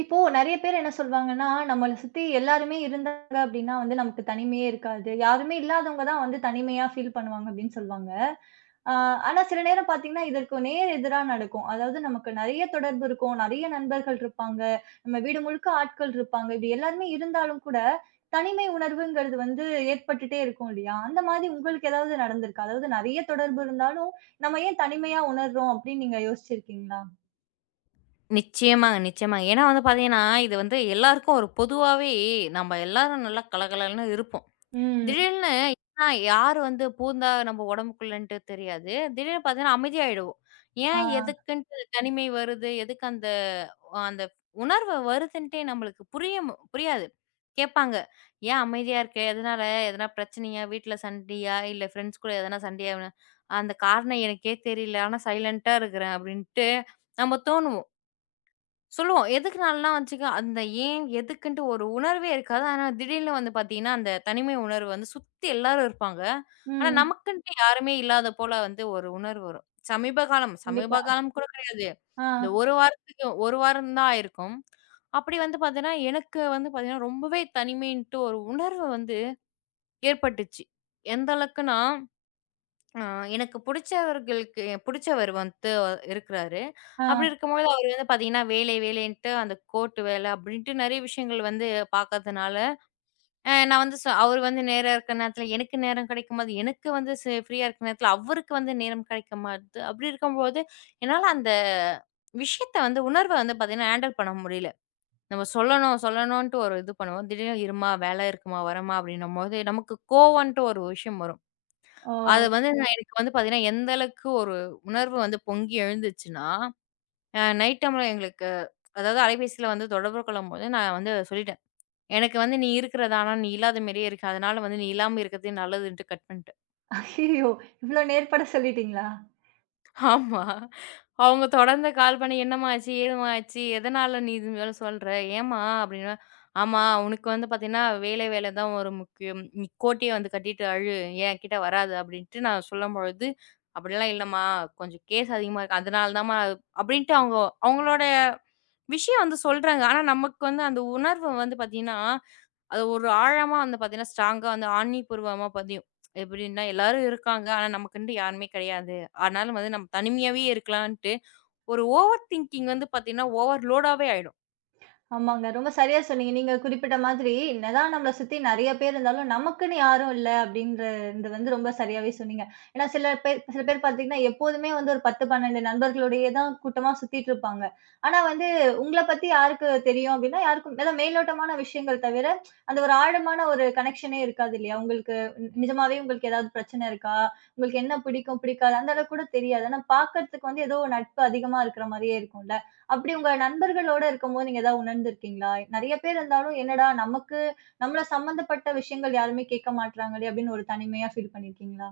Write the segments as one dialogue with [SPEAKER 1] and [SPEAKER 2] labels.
[SPEAKER 1] இப்போ நெறைய பேர் என்ன சொல்வாங்கன்னா, நம்மள சுத்தி எல்லாருமே இருந்தாங்க அப்டின்னா வந்து நமக்கு தனிமையே இருக்காது. யாருமே இல்லாதவங்க தான் வந்து தனிமையா ஃபீல் பண்ணுவாங்க அப்டின்னு சொல்வாங்க. ஆ. ஆனா சில நேரம் பார்த்தீங்கன்னா, இதற்கு நேர் எதிரா நடக்கும். அதாவது நமக்கு நெறைய தொடர்பு இருக்கும், நெறைய நண்பர்கள் இருப்பாங்க, நம்ம வீடு முழுக்க ஆட்கள் இருப்பாங்க. இப்டி எல்லாருமே இருந்தாலும் கூட, தனிமை உணர்வுங்கிறது வந்து ஏற்பட்டுட்டே இருக்கும் இல்லையா? அந்த மாதிரி உங்களுக்கு ஏதாவது நடந்திருக்கா? அதாவது நெறைய தொடர்பு இருந்தாலும், நம்ம ஏன் தனிமையா உணர்றோம் அப்டின்னு நீங்க யோசிச்சிருக்கீங்களா?
[SPEAKER 2] நிச்சயமாங்க, நிச்சயமாங்க. ஏன்னா வந்து பார்த்தீங்கன்னா, இது வந்து எல்லாருக்கும் ஒரு பொதுவாவே நம்ம எல்லாரும் நல்லா கலகலன்னு இருப்போம்.
[SPEAKER 1] ம்.
[SPEAKER 2] திடீர்னு ஏன்னா யார் வந்து பூந்தா நம்ம உடம்புக்குள்ளன்ட்டு தெரியாது. திடீர்னு பார்த்தீங்கன்னா அமைதியாயிடுவோம்.
[SPEAKER 1] ஆ.
[SPEAKER 2] ஏன் எதுக்குன்ட்டு தனிமை வருது? எதுக்கு அந்த அந்த உணர்வு வருதுன்ட்டே நம்மளுக்கு புரியும் புரியாது. கேட்பாங்க, "ஏன் அமைதியா இருக்க? எதனால? எதனா பிரச்சனையா? வீட்ல சண்டையா? இல்ல ஃப்ரெண்ட்ஸ் கூட எதனா சண்டையா?" அந்த காரணம் எனக்கே தெரியல. ஆனா சைலன்ட்டா இருக்கிறேன் அப்படின்ட்டு நம்ம தோணுவோம். சொல்லுவோம். எதுக்குனாலலாம் வச்சுக்க அந்த ஏன், எதுக்குன்ட்டு ஒரு உணர்வே இருக்காது. ஆனா திடீர்னு வந்து பார்த்தீங்கன்னா, அந்த தனிமை உணர்வு வந்து சுத்தி எல்லாரும் இருப்பாங்க. ஆனா
[SPEAKER 1] ம்.
[SPEAKER 2] நமக்குன்ட்டு யாருமே இல்லாத போல வந்து ஒரு உணர்வு வரும். சமீப காலம் சமீப
[SPEAKER 1] கண்டிப்பா.
[SPEAKER 2] காலம் கூட கிடையாது. இந்த
[SPEAKER 1] ஆ,
[SPEAKER 2] 1 வாரத்துக்கு 1 வாரம் தான் ஆயிருக்கும். அப்படி வந்து பார்த்தீங்கன்னா, எனக்கு வந்து பார்த்தீங்கன்னா ரொம்பவே தனிமைன்ட்டு ஒரு உணர்வு வந்து ஏற்பட்டுச்சு. எந்த அளவுக்குன்னா ஆ எனக்கு புடிச்சவர்களுக்கு புடிச்சவர் வந்து இருக்கிறாரு. அப்படி
[SPEAKER 1] ஆ.
[SPEAKER 2] இருக்கும்போது அவரு வந்து பார்த்தீங்கன்னா, வேலை வேலைன்ட்டு அந்த கோர்ட் வேலை அப்படின்ட்டு நெறைய விஷயங்கள் வந்து பார்க்கறதுனால, அ நான் வந்து சொ அவரு வந்து நேரம் இருக்கிற நேரத்தில எனக்கு நேரம் கிடைக்கும்போது, எனக்கு வந்து ஃப்ரீயா இருக்கிற நேரத்தில அவருக்கு வந்து நேரம் கிடைக்க மாட்டுது. அப்படி இருக்கும்போது, என்னால அந்த விஷயத்த வந்து உணர்வ வந்து பார்த்தீங்கன்னா, ஹேண்டில் பண்ண முடியல. நம்ம சொல்லணும் சொல்லணுன்ட்டு ஒரு இது பண்ணுவோம். திடீர்னு இருமா, வேலை இருக்குமா, வரேம்மா அப்படின்னும்போது, நமக்கு கோவன்ட்டு ஒரு விஷயம் வரும். அது
[SPEAKER 1] ஓ!
[SPEAKER 2] வந்து நான் எனக்கு வந்து பார்த்தீங்கன்னா, எந்த அளவுக்கு ஒரு உணர்வு வந்து பொங்கி எழுந்துச்சுன்னா, நைட் டைம்ல எங்களுக்கு அதாவது அலைபேசியில வந்து தொடர்பு கொள்ளும்போது நான் வந்து சொல்லிட்டேன். எனக்கு வந்து நீ இருக்கிறது ஆனா, நீ இல்லாத மாரியே இருக்கு. அதனால வந்து நீ இல்லாம இருக்கிறதே நல்லதுன்ட்டு கட் பண்
[SPEAKER 1] ஐயய்யோ! இவ்ளோ நேர்பட சொல்லிட்டீங்களா?
[SPEAKER 2] ஆமா. அவங்க தொடர்ந்து கால் பண்ணி, "என்னம்மா ஆச்சு? ஏதும்மா ஆச்சு? எதனால நீ இது மாரி சொல்ற? ஏம்மா?" அப்படின்னா, "ஆமா, உனக்கு வந்து பாத்தீங்கன்னா, வேலை வேலை தான் ஒரு முக்கியம். நீ கோட்டைய வந்து கட்டிட்டு அழு. என்கிட்ட வராத." அப்படின்ட்டு நான் சொல்லும்பொழுது, "அப்படிலாம் இல்லம்மா. கொஞ்சம் கேஸ் அதிகமா இருக்கு. அதனால தாம்மா" அப்படின்ட்டு அவங்களோட விஷயம் வந்து சொல்றாங்க. ஆனா, நமக்கு வந்து அந்த உணர்வு வந்து பாத்தீங்கன்னா அது ஒரு ஆழமா வந்து பார்த்தீங்கன்னா, ஸ்ட்ராங்கா வந்து ஆணிபூர்வமா பதியும். எப்படின்னா, எல்லாரும் இருக்காங்க. ஆனா, நமக்குன்ட்டு யாருமே கிடையாது. ஆனாலும் வந்து நம்ம தனிமையாவே இருக்கலான்ட்டு, ஒரு ஓவர் திங்கிங் வந்து பார்த்தீங்கன்னா, ஓவர் லோடாவே ஆயிடும்.
[SPEAKER 1] ஆமாங்க. ரொம்ப சரியா சொன்னீங்க. நீங்க குறிப்பிட்ட மாதிரி, என்னதான் நம்மள சுத்தி நெறைய பேர் இருந்தாலும், நமக்குன்னு யாரும் இல்ல அப்படின்றது வந்து ரொம்ப சரியாவே சொன்னீங்க. ஏன்னா சில பேர் சில பேர் பார்த்தீங்கன்னா, எப்போதுமே வந்து ஒரு 10, 12 நண்பர்களோடையே தான் கூட்டமா சுத்திட்டு இருப்பாங்க. ஆனா வந்து உங்கள பத்தி யாருக்கு தெரியும் அப்படின்னா, யாருக்கும் அதான் மேலோட்டமான விஷயங்கள் தவிர, அந்த ஒரு ஆழமான ஒரு கனெக்ஷனே இருக்காது இல்லையா? உங்களுக்கு நிஜமாவே உங்களுக்கு ஏதாவது பிரச்சனை இருக்கா? உங்களுக்கு என்ன பிடிக்கும், பிடிக்காது அந்த அளவுக்கு கூட தெரியாது. ஆனா பார்க்கறதுக்கு வந்து ஏதோ ஒரு நட்பு அதிகமா இருக்கிற மாரியே இருக்கும்ல. அப்படி உங்க நண்பர்களோட இருக்கும்போது நீங்க ஏதாவது உணர்ந்திருக்கீங்களா? நெறைய பேர் இருந்தாலும், "என்னடா நமக்கு நம்மள சம்மந்தப்பட்ட விஷயங்கள் யாருமே கேட்க மாட்றாங்களே!" அப்படின்னு ஒரு தனிமையா ஃபீல் பண்ணியிருக்கீங்களா?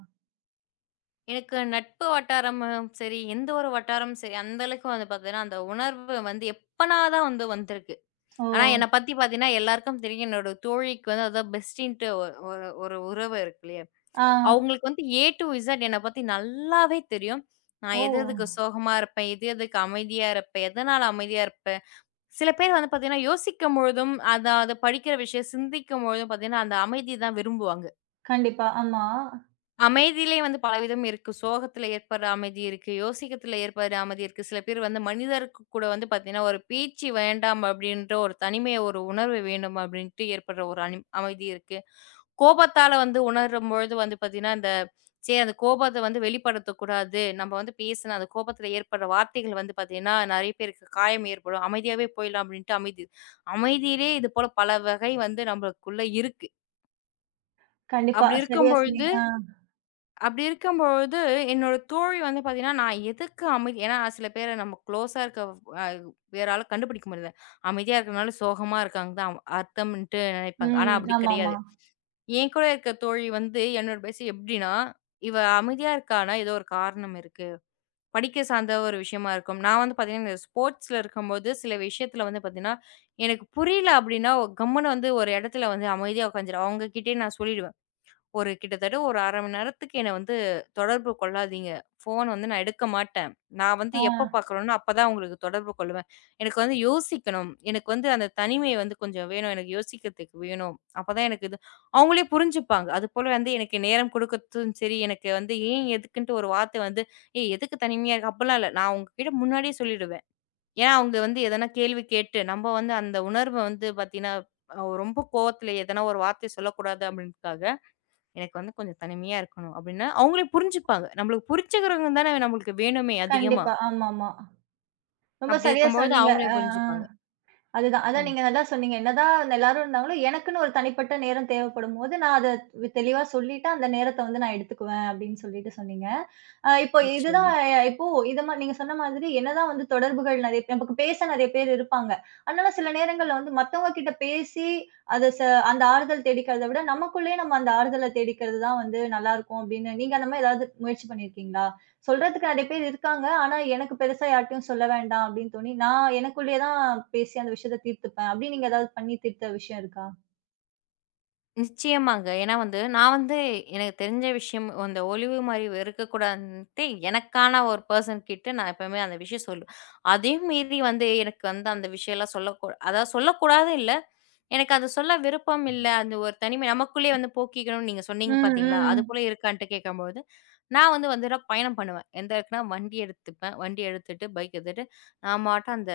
[SPEAKER 2] எனக்கு நட்பு வட்டாரமும் சரி, எந்த ஒரு வட்டாரமும் சரி, அந்த அளவுக்கு வந்து பார்த்தீங்கன்னா, அந்த உணர்வு வந்து எப்பனா தான் வந்து வந்திருக்கு.
[SPEAKER 1] ஓ!
[SPEAKER 2] ஆனா, என்னை பத்தி பார்த்தீங்கன்னா, எல்லாருக்கும் தெரியும். என்னோட தோழிக்கு வந்து அதான் பெஸ்டின்ட்டு ஒரு ஒரு ஒரு உறவு இருக்கு இல்லையா?
[SPEAKER 1] ஆ.
[SPEAKER 2] அவங்களுக்கு வந்து ஏ டூ இசட் என்ன பத்தி நல்லாவே தெரியும். நான்
[SPEAKER 1] ஓ!
[SPEAKER 2] எது எதுக்கு சோகமா இருப்பேன், எது எதுக்கு அமைதியா இருப்பேன், எதனால அமைதியா இருப்பேன். சில பேர் வந்து பார்த்தீங்கன்னா, யோசிக்கும் பொழுதும், அத அத படிக்கிற விஷயம் சிந்திக்கும் பொழுதும் பார்த்தீங்கன்னா, அந்த அமைதி தான் விரும்புவாங்க.
[SPEAKER 1] கண்டிப்பா. ஆமா.
[SPEAKER 2] அமைதியிலே வந்து பலவிதம் இருக்கு. சோகத்துல ஏற்படுற அமைதி இருக்கு. யோசிக்கத்துல ஏற்படுற அமைதி இருக்கு. சில பேர் வந்து மனிதருக்கு கூட வந்து பாத்தீங்கன்னா, ஒரு பேச்சு வேண்டாம் அப்படின்ற ஒரு தனிமைய ஒரு உணர்வு வேண்டும் அப்படின்ட்டு ஏற்படுற ஒரு அமைதி இருக்கு. கோபத்தால வந்து உணரும்பொழுது வந்து பாத்தீங்கன்னா, இந்த சரி அந்த கோபத்த வந்து வெளிப்படுத்தக்கூடாது. நம்ம வந்து பேசின அந்த கோபத்துல ஏற்படுற வார்த்தைகள் வந்து பாத்தீங்கன்னா, நெறைய பேருக்கு காயம் ஏற்படும். அமைதியாவே போயிடலாம் அப்படின்ட்டு அமைதியிலே இது போல பல வகை வந்து நம்மளுக்குள்ள இருக்கு.
[SPEAKER 1] கண்டிப்பா.
[SPEAKER 2] அப்படி
[SPEAKER 1] சரியா
[SPEAKER 2] இருக்கும்பொழுது
[SPEAKER 1] சொன்னீங்க. ஆ.
[SPEAKER 2] அப்படி இருக்கும்பொழுது, என்னோட தோழி வந்து பாத்தீங்கன்னா, நான் எதுக்கு அமைதி ஏன்னா சில பேர நம்ம குளோஸா இருக்க அ வேற ஆள கண்டுபிடிக்க முடியல. அமைதியா இருக்கறனால சோகமா இருக்காங்க தான் அர்த்தம்ன்ட்டு நெனைப்பாங்க. ஆனா
[SPEAKER 1] ம்.
[SPEAKER 2] அப்படி
[SPEAKER 1] ஆமாமா.
[SPEAKER 2] கிடையாது. என் கூட இருக்க தோழி வந்து என்னோட பேச்சு எப்படின்னா, "இவ அமைதியா இருக்கான்னா, ஏதோ ஒரு காரணம் இருக்கு. படிக்க சார்ந்த ஒரு விஷயமா இருக்கும்." நான் வந்து பாத்தீங்கன்னா, இந்த ஸ்போர்ட்ஸ்ல இருக்கும்போது சில விஷயத்துல வந்து பாத்தீங்கன்னா, எனக்கு புரியல அப்படின்னா, கம்முனு வந்து ஒரு இடத்துல வந்து அமைதியா உட்காந்துருவேன். அவங்க கிட்டயே நான் சொல்லிடுவேன். ஒரு கிட்டத்தட்ட ஒரு 1/2 மணி நேரத்துக்கு என்ன வந்து தொடர்பு கொள்ளாதீங்க. ஃபோன் வந்து நான் எடுக்க மாட்டேன். நான் வந்து
[SPEAKER 1] ஆ.
[SPEAKER 2] எப்ப பார்க்குறேனோ அப்பதான் உங்களுக்கு தொடர்பு கொள்ளுவேன். எனக்கு வந்து யோசிக்கணும். எனக்கு வந்து அந்த தனிமை வந்து கொஞ்சம் வேணும். எனக்கு யோசிக்கிறதுக்கு வேணும். அப்பதான் எனக்கு இது அவங்களே புரிஞ்சுப்பாங்க. அதுபோல வந்து எனக்கு நேரம் கொடுக்கறதும் சரி, எனக்கு வந்து ஏன் எதுக்குன்ட்டு ஒரு வார்த்தை வந்து, "ஏய் எதுக்கு தனிமையா இருக்க?" அப்பலாம் இல்ல. நான் அவங்ககிட்ட முன்னாடியே சொல்லிடுவேன். ஏன்னா அவங்க வந்து எதனா கேள்வி கேட்டு நம்ம வந்து அந்த உணர்வ வந்து பார்த்தீங்கன்னா, ரொம்ப கோவத்துல எதனா ஒரு வார்த்தை சொல்லக்கூடாது அப்படின்றதுக்காக எனக்கு வந்து கொஞ்சம் தனிமையா இருக்கணும் அப்படின்னா, அவங்களே புரிஞ்சுப்பாங்க. நம்மளுக்கு புரிஞ்சுக்கிறவங்க தானே நம்மளுக்கு வேணுமே அதிகமா.
[SPEAKER 1] கண்டிப்பா. ஆமாமா. ரொம்ப
[SPEAKER 2] அப்படி
[SPEAKER 1] சரியா
[SPEAKER 2] இருக்கும்பொழுது
[SPEAKER 1] சொன்னீங்க.
[SPEAKER 2] அவங்களே
[SPEAKER 1] ஆ, ஆ.
[SPEAKER 2] புரிஞ்சுப்பாங்க.
[SPEAKER 1] அதுதான். அதான்
[SPEAKER 2] ம்.
[SPEAKER 1] நீங்க நல்லா சொன்னீங்க. என்னதான் அந்த எல்லாரும் இருந்தாங்களோ, எனக்குன்னு ஒரு தனிப்பட்ட நேரம் தேவைப்படும்போது, நான் அத தெளிவா சொல்லிட்டு, அந்த நேரத்த வந்து நான் எடுத்துக்குவேன் அப்படின்னு சொல்லிட்டு சொன்னீங்க. இப்போ இதுதான்.
[SPEAKER 2] நிச்சயமா.
[SPEAKER 1] இப்போ இத மா நீங்க சொன்ன மாதிரி என்னதான் வந்து தொடர்புகள் நெறைய பேர் நமக்கு பேச நெறைய பேர் இருப்பாங்க. அதனால சில நேரங்கள்ல வந்து மத்தவங்க கிட்ட பேசி, அத அந்த ஆறுதல் தேடிக்கிறத விட, நமக்குள்ளேயே நம்ம அந்த ஆறுதல தேடிக்கிறது தான் வந்து நல்லாருக்கும் அப்படின்னு, நீங்க அந்த மாரி ஏதாவது முயற்சி பண்ணியிருக்கீங்களா? சொல்றதுக்கு நெறைய பேர் இருக்காங்க. ஆனா, எனக்கு பெருசா யார்ட்டயும் சொல்ல வேண்டாம் அப்படின்னு தோணி, நான் எனக்குள்ளேயே தான் பேசி அந்த விஷயத்த தீர்த்துப்பேன். அப்படி நீங்க ஏதாவது பண்ணி தீர்த்த விஷயம் இருக்கா?
[SPEAKER 2] நிச்சயமாங்க. ஏன்னா வந்து நான் வந்து எனக்கு தெரிஞ்ச விஷயம் அந்த ஒளிவு மறைவு இருக்கக்கூடாதுன்ட்டு எனக்கான ஒரு பெர்சன் கிட்ட நான் எப்பவுமே அந்த விஷயம் சொல்லுவேன். அதையும் மீறி வந்து எனக்கு வந்து அந்த விஷயம்லாம் சொல்லக்கூ அதாவது சொல்லக்கூடாது இல்ல. எனக்கு அது சொல்ல விருப்பம் இல்ல. அந்த ஒரு தனிமை நமக்குள்ளேயே வந்து போக்கிக்கணும்னு நீங்க சொன்னீங்க
[SPEAKER 1] ம்,
[SPEAKER 2] பார்த்தீங்களா? அதுபோல
[SPEAKER 1] ம்,
[SPEAKER 2] இருக்கான்ட்டு கேட்கும்போது, நான் வந்து வந்துட பயணம் பண்ணுவேன். எந்த இடத்துக்குனா வண்டி எடுத்துப்பேன். வண்டி எடுத்துட்டு, பைக் எடுத்துட்டு, நான் பாட்டு அந்த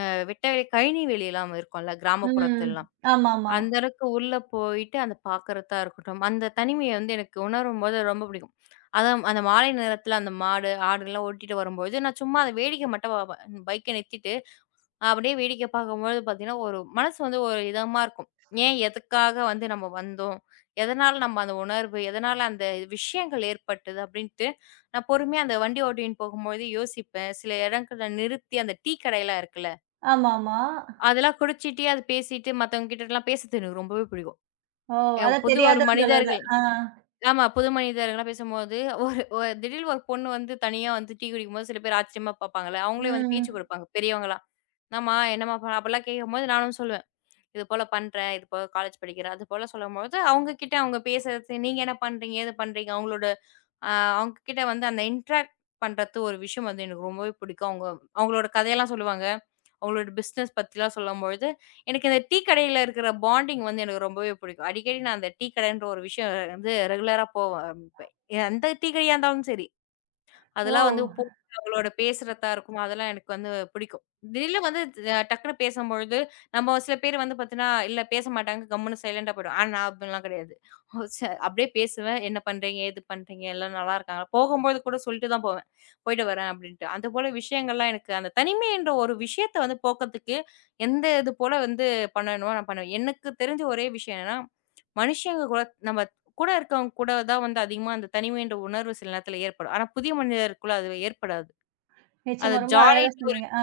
[SPEAKER 2] வெட்டவெளி கழனி வெளிலாம் இருக்கும்ல
[SPEAKER 1] ம்.
[SPEAKER 2] கிராமப்புறத்துலலாம்.
[SPEAKER 1] ஆமாமா.
[SPEAKER 2] அந்த அளவுக்கு உள்ள போயிட்டு, அந்த பார்க்கறதா இருக்கட்டும், அந்த தனிமைய வந்து எனக்கு உணரும்போது ரொம்ப பிடிக்கும். அதுவும் அந்த மாலை நேரத்தில அந்த மாடு, ஆடுலாம் ஓட்டிட்டு வரும்போது, நான் சும்மா அத வேடிக்கை மட்டும் பாப்பேன். பைக்க நிறுத்திட்டு அப்படியே வேடிக்கை பார்க்கும்பொழுது பார்த்தீங்கன்னா, ஒரு மனசு வந்து ஒரு இதமா இருக்கும். ஏன் எதுக்காக வந்து நம்ம வந்தோம்? எதனால நம்ம அந்த உணர்வு, எதனால அந்த விஷயங்கள் ஏற்பட்டது அப்படின்ட்டு, நான் பொறுமையா அந்த வண்டி ஓட்டின்னு போகும்போது யோசிப்பேன். சில இடங்கள்ல நிறுத்தி அந்த டீ கடையெல்லாம் இருக்குல்ல,
[SPEAKER 1] ஆமாமா.
[SPEAKER 2] அதெல்லாம் குடிச்சிட்டே அது பேசிட்டு மத்தவங்க கிட்டலாம் பேசுறது எனக்கு ரொம்பவே பிடிக்கும்.
[SPEAKER 1] ஓ! அதான்
[SPEAKER 2] புது ஒரு
[SPEAKER 1] தெரியாதவர்களோட.
[SPEAKER 2] மனிதர்கள்
[SPEAKER 1] ஆ.
[SPEAKER 2] ஆமா. புது மனிதர்கள்லாம் பேசும்போது ஒரு ஒ திடீர்னு ஒரு பொண்ணு வந்து தனியா வந்து டீ குடிக்கும்போது சில பேர் ஆச்சரியமா பார்ப்பாங்கல்ல, அவங்களே வந்து பேச்சு
[SPEAKER 1] ம்.
[SPEAKER 2] குடுப்பாங்க பெரியவங்கலாம். "என்னம்மா, என்னம்மா?" அப்பலாம் கேட்கும்போது நானும் சொல்லுவேன். இது போல பண்றேன். இது போல காலேஜ் படிக்கிறேன். அது போல சொல்லும்போது, அவங்க கிட்ட அவங்க பேசுறது, நீங்க என்ன பண்றீங்க? ஏது பண்றீங்க? அவங்களோட அ அவங்க கிட்ட வந்து அந்த இன்ட்ராக்ட் பண்றது ஒரு விஷயம் வந்து எனக்கு ரொம்பவே பிடிக்கும். அவங்க அவங்களோட கதையெல்லாம் சொல்லுவாங்க. அவங்களோட பிசினஸ் பத்திலாம் சொல்லும்பொழுது, எனக்கு இந்த டீ கடையில இருக்கிற பாண்டிங் வந்து எனக்கு ரொம்பவே பிடிக்கும். அடிக்கடி நான் அந்த டீ கடைன்ற ஒரு விஷயம் வந்து ரெகுலரா போவேன். இப்ப எந்த டீ கடையா இருந்தாலும் சரி.
[SPEAKER 1] ஓ!
[SPEAKER 2] அதெல்லாம் வந்து போ அவளோட பேசுறதா இருக்கும். அதெல்லாம் எனக்கு வந்து பிடிக்கும். திடீர்னு வந்து டக்குனு பேசும்பொழுது, நம்ம சில பேர் வந்து பார்த்தீங்கன்னா, இல்ல பேச மாட்டாங்க. கம்முனு சைலன்ட்டா போயிடுவோம். ஆனா நான் அப்படிலாம் கிடையாது. ச அப்படியே பேசுவேன். என்ன பண்றீங்க? ஏது பண்றீங்க? எல்லாரும் நல்லா இருக்காங்களா? போகும்போது கூட சொல்லிட்டு தான் போவேன். போயிட்டு வரேன் அப்படின்ட்டு. அது போல விஷயங்கள்லாம் எனக்கு அந்த தனிமைன்ற ஒரு விஷயத்த வந்து போக்கறதுக்கு, எந்த இது போல வந்து பண்ணணுமோ நான் பண்ணுவேன். எனக்கு தெரிஞ்ச ஒரே விஷயம் என்னன்னா, மனுஷங்க கூட நம்ம கூட இருக்கவங்க கூட தான் வந்து அதிகமா அந்த தனிமைன்ற உணர்வு சில நேரத்துல ஏற்படும். ஆனா புதிய மனிதருக்குள்ள அது ஏற்படாது. அது
[SPEAKER 1] நிச்சயமா. ரொம்ப அழகா
[SPEAKER 2] ஜாலின்ட்டு ஒரு
[SPEAKER 1] சொன்னீங்க. ஆ.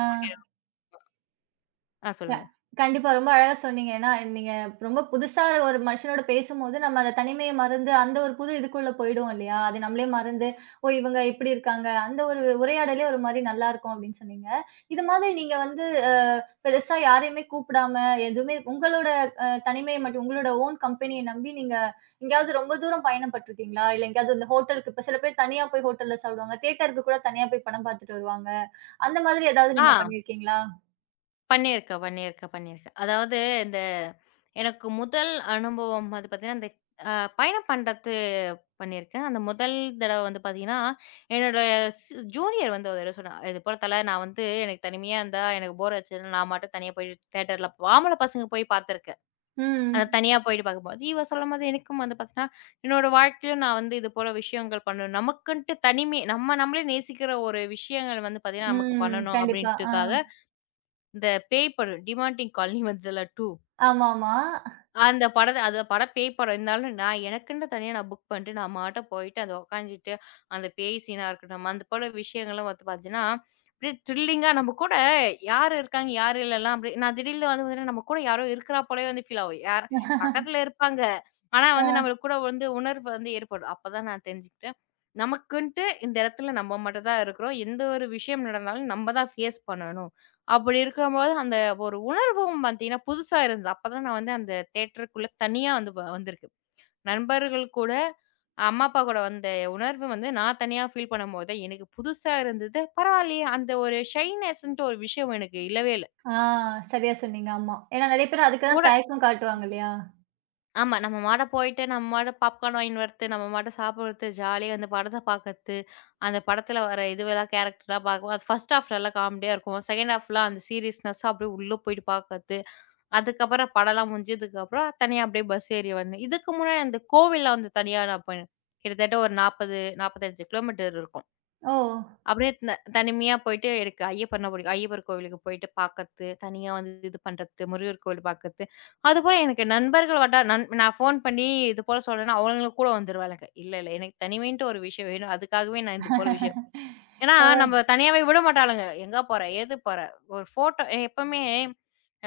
[SPEAKER 2] ஆ
[SPEAKER 1] க
[SPEAKER 2] சொல்லுங்க.
[SPEAKER 1] கண்டிப்பா. ரொம்ப அழகா சொன்னீங்க. ஏன்னா, நீங்க ரொம்ப புதுசா ஒரு மனுஷனோட பேசும்போது, நம்ம அந்த தனிமைய மறந்து, அந்த ஒரு புது இதுக்குள்ள போயிடுவோம் இல்லையா? அது நம்மளே மறந்து, "ஓ! இவங்க இப்படி இருக்காங்க." அந்த ஒரு உரையாடலே ஒரு மாரி நல்லாருக்கும் அப்படின்னு சொன்னீங்க. இது மாதிரி நீங்க வந்து பெருசா யாரையுமே கூப்பிடாம, எதுவுமே உங்களோட தனிமைய மட்டும் உங்களோட ஓன் கம்பெனிய நம்பி நீங்க எங்கேயாவது ரொம்ப தூரம் பயணப்பட்டுருக்கீங்களா? இல்ல எங்கேயாவது இந்த ஹோட்டலுக்கு இப்ப சில பேர் தனியா போய் ஹோட்டல்ல சாப்பிடுவாங்க. தியேட்டருக்கு கூட தனியா போய் படம் பார்த்துட்டு வருவாங்க. அந்த மாதிரி ஏதாவது
[SPEAKER 2] ஆ
[SPEAKER 1] நீங்க பண்ணியிருக்கீங்களா?
[SPEAKER 2] பண்ணியிருக்கேன், பண்ணியிருக்கேன், பண்ணியிருக்கேன். அதாவது இந்த எனக்கு முதல் அனுபவம் வந்து பார்த்தீங்கன்னா, இந்த அ பயணம் பண்றது பண்ணியிருக்கேன். அந்த முதல் தடவ வந்து பார்த்தீங்கன்னா, என்னோட ஸ் ஜூனியர் வந்து ஒரு தடவ சொன்னா, "இது போல தல நான் வந்து எனக்கு தனிமையா இருந்தா எனக்கு போர் அடிச்சதுன்னா நான் மட்டும் தனியா போய் தியேட்டர்ல" ஆம்பள பசங்க போய் பார்த்துருக்கேன். அத
[SPEAKER 1] ம்.
[SPEAKER 2] தனியா போயிட்டு பார்க்கும்போது, இவ சொல்லும்போது எனக்கும் வந்து பார்த்தீங்கன்னா, என்னோட வாழ்க்கையிலும் நான் வந்து இது போல விஷயங்கள் பண்ணணும். நமக்குன்ட்டு தனிமை நம்ம நம்மளே நேசிக்கிற ஒரு விஷயங்கள் வந்து பார்த்தீங்கன்னா, நமக்கு
[SPEAKER 1] ம்.
[SPEAKER 2] பண்ணணும்
[SPEAKER 1] கண்டிப்பா. ஆ.
[SPEAKER 2] அப்படின்ட்டுக்காக, இந்த பேய் படம் டிமான்டிங் காலனி வந்ததுல 2
[SPEAKER 1] ஆமாமா.
[SPEAKER 2] அந்த படத்த அந்த படம் பேய் படம் இருந்தாலும், நான் எனக்குன்னு தனியா நான் புக் பண்ணிட்டு, நான் பாட்டுக்கு போயிட்டு அத உட்காந்துட்டு, அந்த பேய் சீனா இருக்கட்டும், அந்த போல விஷயங்கள்லாம் வந்து பார்த்தீங்கன்னா, அப்படியே த்ரில்லிங்கா நம்ம கூட யார் இருக்காங்க, யார் இல்லலாம் அப்படி நான் திடீர்னு வந்து பார்த்தீங்கன்னா, நம்ம கூட யாரோ இருக்கிறா போலவே வந்து ஃபீல் ஆகும். யார் பக்கத்துல இருப்பாங்க. ஆனா
[SPEAKER 1] ஆ,
[SPEAKER 2] வந்து நம்மளுக்கு கூட வந்து உணர்வு வந்து ஏற்படும். அப்பதான் நான் தெரிஞ்சுக்கிட்டேன். நமக்குன்ட்டு இந்த இடத்துல நம்ம மட்டும் தான் இருக்கிறோம். எந்த ஒரு விஷயம் நடந்தாலும் நம்ம தான் ஃபேஸ் பண்ணணும். அப்படி இருக்கும்போது, அந்த ஒரு உணர்வும் பார்த்தீங்கன்னா, புதுசா இருந்தது. அப்பதான் நான் வந்து அந்த தியேட்டருக்குள்ள தனியா வந்து வந்திருக்கு. நண்பர்கள் கூட, அம்மா, அப்பா கூட வந்த உணர்வு வந்து நான் தனியா ஃபீல் பண்ணும்போது, எனக்கு புதுசா இருந்தது. பரவாயில்லையே, அந்த ஒரு ஷைனஸ்ன்ட்டு ஒரு விஷயம் எனக்கு இல்லவே இல்ல.
[SPEAKER 1] ஆ. சரியா சொன்னீங்க. ஆமா. ஏன்னா நெறைய பேர் அதுக்கு தான்
[SPEAKER 2] கூட
[SPEAKER 1] தயக்கம் காட்டுவாங்க இல்லையா?
[SPEAKER 2] ஆமா. நம்ம மாட்ட போயிட்டு, நம்ம மாட்ட பாப்கார்ன் வாங்கின்னு வரது, நம்ம மாட்ட சாப்பிடுறது, ஜாலியா அந்த படத்த பார்க்கறது, அந்த படத்துல வர இதுவெல்லாம் கேரக்டர்லாம் பார்க்கவும், அது ஃபர்ஸ்ட் ஹாஃப்லலாம் காமெடியா இருக்கும். செகண்ட் ஹாஃப்லாம் அந்த சீரியஸ்னஸ்ஸா அப்படியே உள்ள போயிட்டு பார்க்கறது. அதுக்கப்புறம் படம்லாம் முடிஞ்சதுக்கப்புறம் தனியா அப்படியே பஸ் ஏறி வந்தேன். இதுக்கு முன்னாடி அந்த கோவில்ல வந்து தனியா நான் போனேன். கிட்டத்தட்ட ஒரு 40, 45 கிலோமீட்டர் இருக்கும்.
[SPEAKER 1] ஓ!
[SPEAKER 2] அப்படியே தனிமையா போயிட்டு எனக்கு ஐயப்பன்னா பிடிக்கும். ஐயப்பர் கோவிலுக்கு போயிட்டு பார்க்கறது, தனியா வந்து இது பண்றது, முருகர் கோவில் பார்க்கறது. அதுபோல எனக்கு நண்பர்கள் வட்டார நான் ஃபோன் பண்ணி இது போல சொல்றேன்னா, அவங்களும் கூட வந்துருவாளுங்க. இல்ல, இல்ல எனக்கு தனிமைன்ட்டு ஒரு விஷயம் வேணும். அதுக்காகவே நான் இது போல விஷயம் ஏன்னா,
[SPEAKER 1] ஓ!
[SPEAKER 2] நம்ம தனியாவே விட மாட்டாளுங்க. எங்க போற? ஏது போற? ஒரு ஃபோட்டோ எப்பவுமே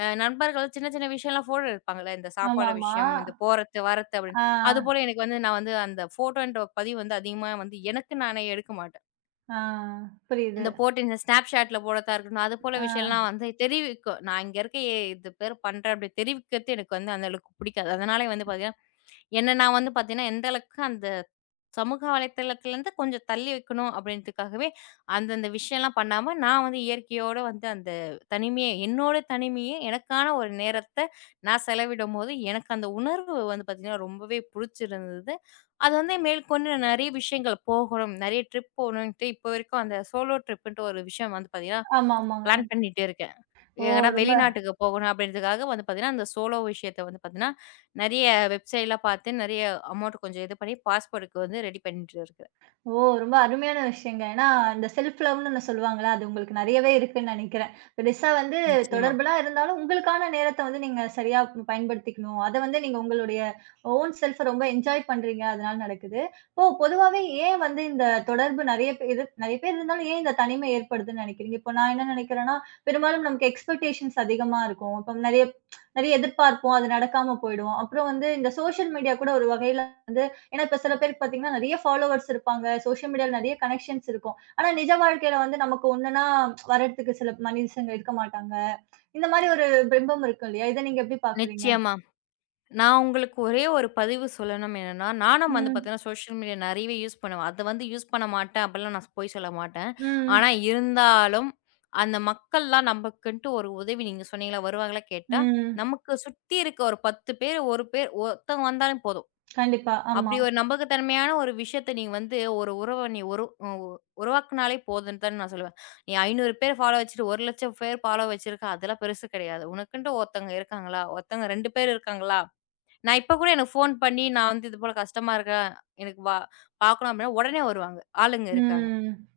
[SPEAKER 2] நண்பர்கள் சின்ன சின்ன விஷயம்லாம் ஃபோட்டோ எடுப்பாங்கல்ல. இந்த சாப்பாடு
[SPEAKER 1] ஆமாமா.
[SPEAKER 2] விஷயம், இந்த போறது, வரது அப்படின்னு.
[SPEAKER 1] ஆ,
[SPEAKER 2] அதுபோல எனக்கு வந்து நான் வந்து அந்த ஃபோட்டோன்ற பதிவு வந்து அதிகமா வந்து எனக்கு நானே எடுக்க மாட்டேன்.
[SPEAKER 1] ஆ. புரியுது.
[SPEAKER 2] இந்த போட்டு இந்த Snapchatல போடுறதா இருக்கட்டும், அதுபோல விஷயம்லாம்
[SPEAKER 1] ஆ.
[SPEAKER 2] வந்து தெரிவிக்கும். நான் இங்க இருக்கேன், இது பேர் பண்றேன் அப்படி தெரிவிக்கிறது எனக்கு வந்து அந்த அளவுக்கு பிடிக்காது. அதனாலே வந்து பார்த்தீங்கன்னா என்ன நான் வந்து பார்த்தீங்கன்னா, எந்த அளவுக்கு அந்த சமூக வலைத்தளத்துலருந்து கொஞ்சம் தள்ளி வைக்கணும் அப்படின்றதுக்காகவே, அந்தந்த விஷயம்லாம் பண்ணாம, நான் வந்து இயற்கையோட வந்து அந்த தனிமைய என்னோட தனிமைய எனக்கான ஒரு நேரத்த நான் செலவிடும்போது, எனக்கு அந்த உணர்வு வந்து பார்த்தீங்கன்னா, ரொம்பவே புடிச்சிருந்தது. அது வந்து மேற்கொண்டு நான் நெறைய விஷயங்கள் போகணும், நெறைய ட்ரிப் போகணுன்ட்டு இப்போ வரைக்கும் அந்த சோலோ ட்ரிப்புன்ட்டு ஒரு விஷயம் வந்து பார்த்தீங்கன்னா,
[SPEAKER 1] ஆமா, ஆமாங்க.
[SPEAKER 2] பிளான் பண்ணிட்டே இருக்கேன்.
[SPEAKER 1] ஓ!
[SPEAKER 2] எங்கன்னா
[SPEAKER 1] ரொம்ப.
[SPEAKER 2] வெளிநாட்டுக்கு போகணும் அப்படின்றதுக்காக வந்து பார்த்தீங்கன்னா, அந்த சோலோ விஷயத்த வந்து பார்த்தீங்கன்னா, நெறைய வெப்சைட்லாம் பார்த்து நெறைய அமௌண்ட் கொஞ்சம் இது பண்ணி பாஸ்போர்ட்க்கு வந்து ரெடி பண்ணிட்டு இருக்கேன்.
[SPEAKER 1] ஓ! ரொம்ப அருமையான விஷயங்க. ஏன்னா, இந்த செல்ஃப் லவ்ன்னு சொல்லுவாங்கல்ல, அது உங்களுக்கு நெறையவே இருக்குன்னு நெனைக்கிறேன். பெருசா வந்து
[SPEAKER 2] நிச்சயமா.
[SPEAKER 1] தொடர்புலாம் இருந்தாலும், உங்களுக்கான நேரத்த வந்து நீங்க சரியா பயன்படுத்திக்கணும். அத வந்து நீங்க உங்களுடைய ஓன் செல்ஃப ரொம்ப என்ஜாய் பண்றீங்க, அதனால நடக்குது. இப்போ பொதுவாவே ஏன் வந்து இந்த தொடர்பு நெறைய பேரு நெறைய பேர் இருந்தாலும் ஏன் இந்த தனிமை ஏற்படுதுன்னு நெனைக்கிறீங்க? இப்போ நான் என்ன நெனைக்கிறேன்னா, பெரும்பாலும் நமக்கு எக்ஸ்பெக்டேஷன்ஸ் அதிகமா இருக்கும். இப்போ நெறைய நெறைய எதிர்பார்ப்போம், அது நடக்காம போயிடும். அப்புறம் வந்து இந்த சோஷியல் மீடியா கூட ஒரு வகையில வந்து ஏன்னா, இப்ப சில பேருக்கு பார்த்தீங்கன்னா, நெறைய ஃபாலோவர்ஸ் இருப்பாங்க. சோஷியல் மீடியால நெறைய கனெக்ஷன்ஸ் இருக்கும். ஆனா, நிஜ வாழ்க்கையில வந்து நமக்கு ஒண்ணுன்னா வரதுக்கு சில மனிஷங்க இருக்க மாட்டாங்க. இந்த மாரி ஒரு பிம்பம் இருக்கும் இல்லையா? இத நீங்க எப்படி பார்க்குறீங்க?
[SPEAKER 2] நிச்சயமா. நான் உங்களுக்கு ஒரே ஒரு பதிவு சொல்லணும் என்னன்னா, நானும் வந்து
[SPEAKER 1] ம்.
[SPEAKER 2] பார்த்தீங்கன்னா, சோஷியல் மீடியா நெறையவே யூஸ் பண்ணுவேன். அத வந்து யூஸ் பண்ண மாட்டேன் அப்படிலாம் நான் பொய் சொல்ல மாட்டேன். ஆனா
[SPEAKER 1] ம்.
[SPEAKER 2] இருந்தாலும், அந்த மக்கள்லாம் நமக்குன்ட்டு ஒரு உதவி நீங்க சொன்னீங்களா வருவாங்களா கேட்டா,
[SPEAKER 1] ம்.
[SPEAKER 2] நமக்கு சுத்தி இருக்க ஒரு 10 பேர், 1 பேர் ஒருத்தவங்க வந்தாலும் போதும்.
[SPEAKER 1] கண்டிப்பா. ஆமா.
[SPEAKER 2] அப்படி ஒரு நம்பகத்தன்மையான ஒரு விஷயத்த நீ வந்து ஒரு உறவ நீ ஒரு உருவாக்குனாலே போதுன்னு தான் நான் சொல்லுவேன். நீ 500 பேர் ஃபாலோ வச்சுட்டு 1,00,000 பேர் ஃபாலோ வச்சிருக்க, அதெல்லாம் பெருசு கிடையாது. உனக்குன்ட்டு ஒருத்தங்க இருக்காங்களா? ஒருத்தங்க 2 பேர் இருக்காங்களா? நான் இப்ப கூட எனக்கு ஃபோன் பண்ணி நான் வந்து இது போல கஷ்டமா இருக்கேன். எனக்கு பார்க்கணும் அப்படின்னா உடனே வருவாங்க. ஆளுங்க இருக்காங்க.
[SPEAKER 1] ம்.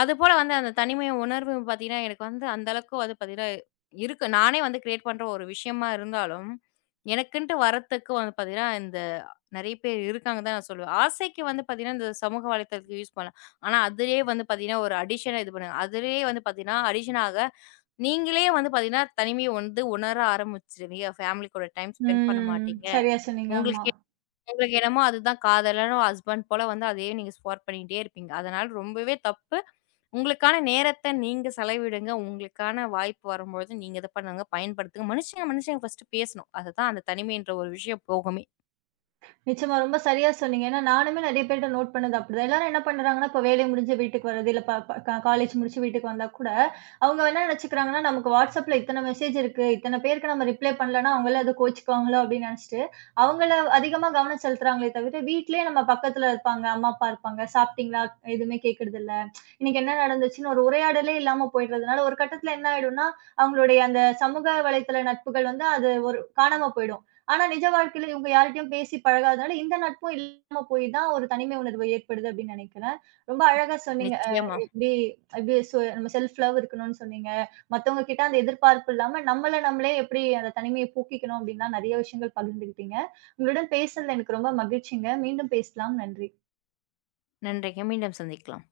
[SPEAKER 2] அதுபோல வந்து அந்த தனிமை உணர்வு பார்த்தீங்கன்னா, எனக்கு வந்து அந்த அளவுக்கு வந்து பார்த்தீங்கன்னா, இருக்கு. நானே வந்து கிரியேட் பண்ற ஒரு விஷயமா இருந்தாலும், எனக்குன்ட்டு வரத்துக்கு வந்து பார்த்தீங்கன்னா, இந்த நெறைய பேர் இருக்காங்க தான் நான் சொல்லுவேன். ஆசைக்கு வந்து பார்த்தீங்கன்னா, இந்த சமூக வலைத்தளத்த யூஸ் பண்ணலாம். ஆனா அதிலேயே வந்து பார்த்தீங்கன்னா, ஒரு அடிக்ஷனா இது பண்ணுங்க. அதிலேயே வந்து பார்த்தீங்கன்னா, அடிக்ஷன் ஆக நீங்களே வந்து பார்த்தீங்கன்னா, தனிமைய வந்து உணர ஆரம்பிச்சுருவீங்க. ஃபேமிலி கூட டைம் ஸ்பெண்ட் பண்ண
[SPEAKER 1] ம்.
[SPEAKER 2] மாட்டீங்க.
[SPEAKER 1] சரியா சொன்னீங்க. ஆமா.
[SPEAKER 2] உங்களுக்கு உங்களுக்கு என்னமோ அதுதான் காதலனோ ஹஸ்பண்ட் போல வந்து அதையே நீங்க ஸ்பார் பண்ணிக்கிட்டே இருப்பீங்க. அதனால ரொம்பவே தப்பு. உங்களுக்கான நேரத்த நீங்க செலவிடுங்க. உங்களுக்கான வாய்ப்பு வரும்பொழுது நீங்க இத பண்ணுங்க. பயன்படுத்துங்க. மனுஷங்க மனுஷங்க ஃபர்ஸ்ட்டு பேசணும். அதுதான் அந்த தனிமைன்ற ஒரு விஷயம் போகுமே.
[SPEAKER 1] நிச்சயமா. ரொம்ப சரியா சொன்னீங்க. ஏன்னா நானுமே நெறைய பேர்ட்ட நோட் பண்ணது அப்படிதான். எல்லாரும் என்ன பண்றாங்கன்னா, இப்போ வேலை முடிஞ்சு வீட்டுக்கு வர்றது, இல்ல ப ப க காலேஜ் முடிச்சு வீட்டுக்கு வந்தா கூட, அவங்க என்ன நெனச்சுக்கிறாங்கன்னா, நமக்கு WhatsAppல இத்தன மெசேஜ் இருக்கு, இத்தன பேருக்கு நம்ம ரிப்ளை பண்ணலன்னா, அவங்களே அது கோவிச்சுக்குவாங்களோ அப்படின்னு நெனச்சுட்டு, அவங்கள அதிகமா கவனம் செலுத்துறாங்களே தவிர, வீட்லயே நம்ம பக்கத்துல இருப்பாங்க, அம்மா, அப்பா இருப்பாங்க, சாப்பிட்டீங்களா? எதுவுமே கேட்கறதில்ல. இன்னைக்கு என்ன நடந்துச்சுன்னு ஒரு உரையாடலே இல்லாம போயிடுறதுனால, ஒரு கட்டத்துல என்ன ஆயிடும்னா, அவங்களுடைய அந்த சமூக வலைத்தள நட்புகள் வந்து அது ஒரு காணாம போயிடும். ஆனா நிஜ வாழ்க்கையில இவங்க யார்கிட்டயும் பேசி பழகாதனால, இந்த நட்பும் இல்லாம போய் தான் ஒரு தனிமை உணர்வு ஏற்படுது அப்படின்னு நினைக்கிறேன். ரொம்ப அழகா சொன்னீங்க.
[SPEAKER 2] நிச்சயமா.
[SPEAKER 1] எப்படி எப்படி நம்ம செல்ஃப் லவ் இருக்கணும்னு சொன்னீங்க. மத்தவங்க கிட்ட அந்த எதிர்பார்ப்பு இல்லாம நம்மள நம்மளே எப்படி அந்த தனிமைய போக்கிக்கணும் அப்படின்லாம் நெறைய விஷயங்கள் பகிர்ந்துக்கிட்டீங்க. உங்களுடன் பேசுனதுல எனக்கு ரொம்ப மகிழ்ச்சிங்க. மீண்டும் பேசலாம். நன்றி.
[SPEAKER 2] நன்றிங்க. மீண்டும் சந்திக்கலாம்.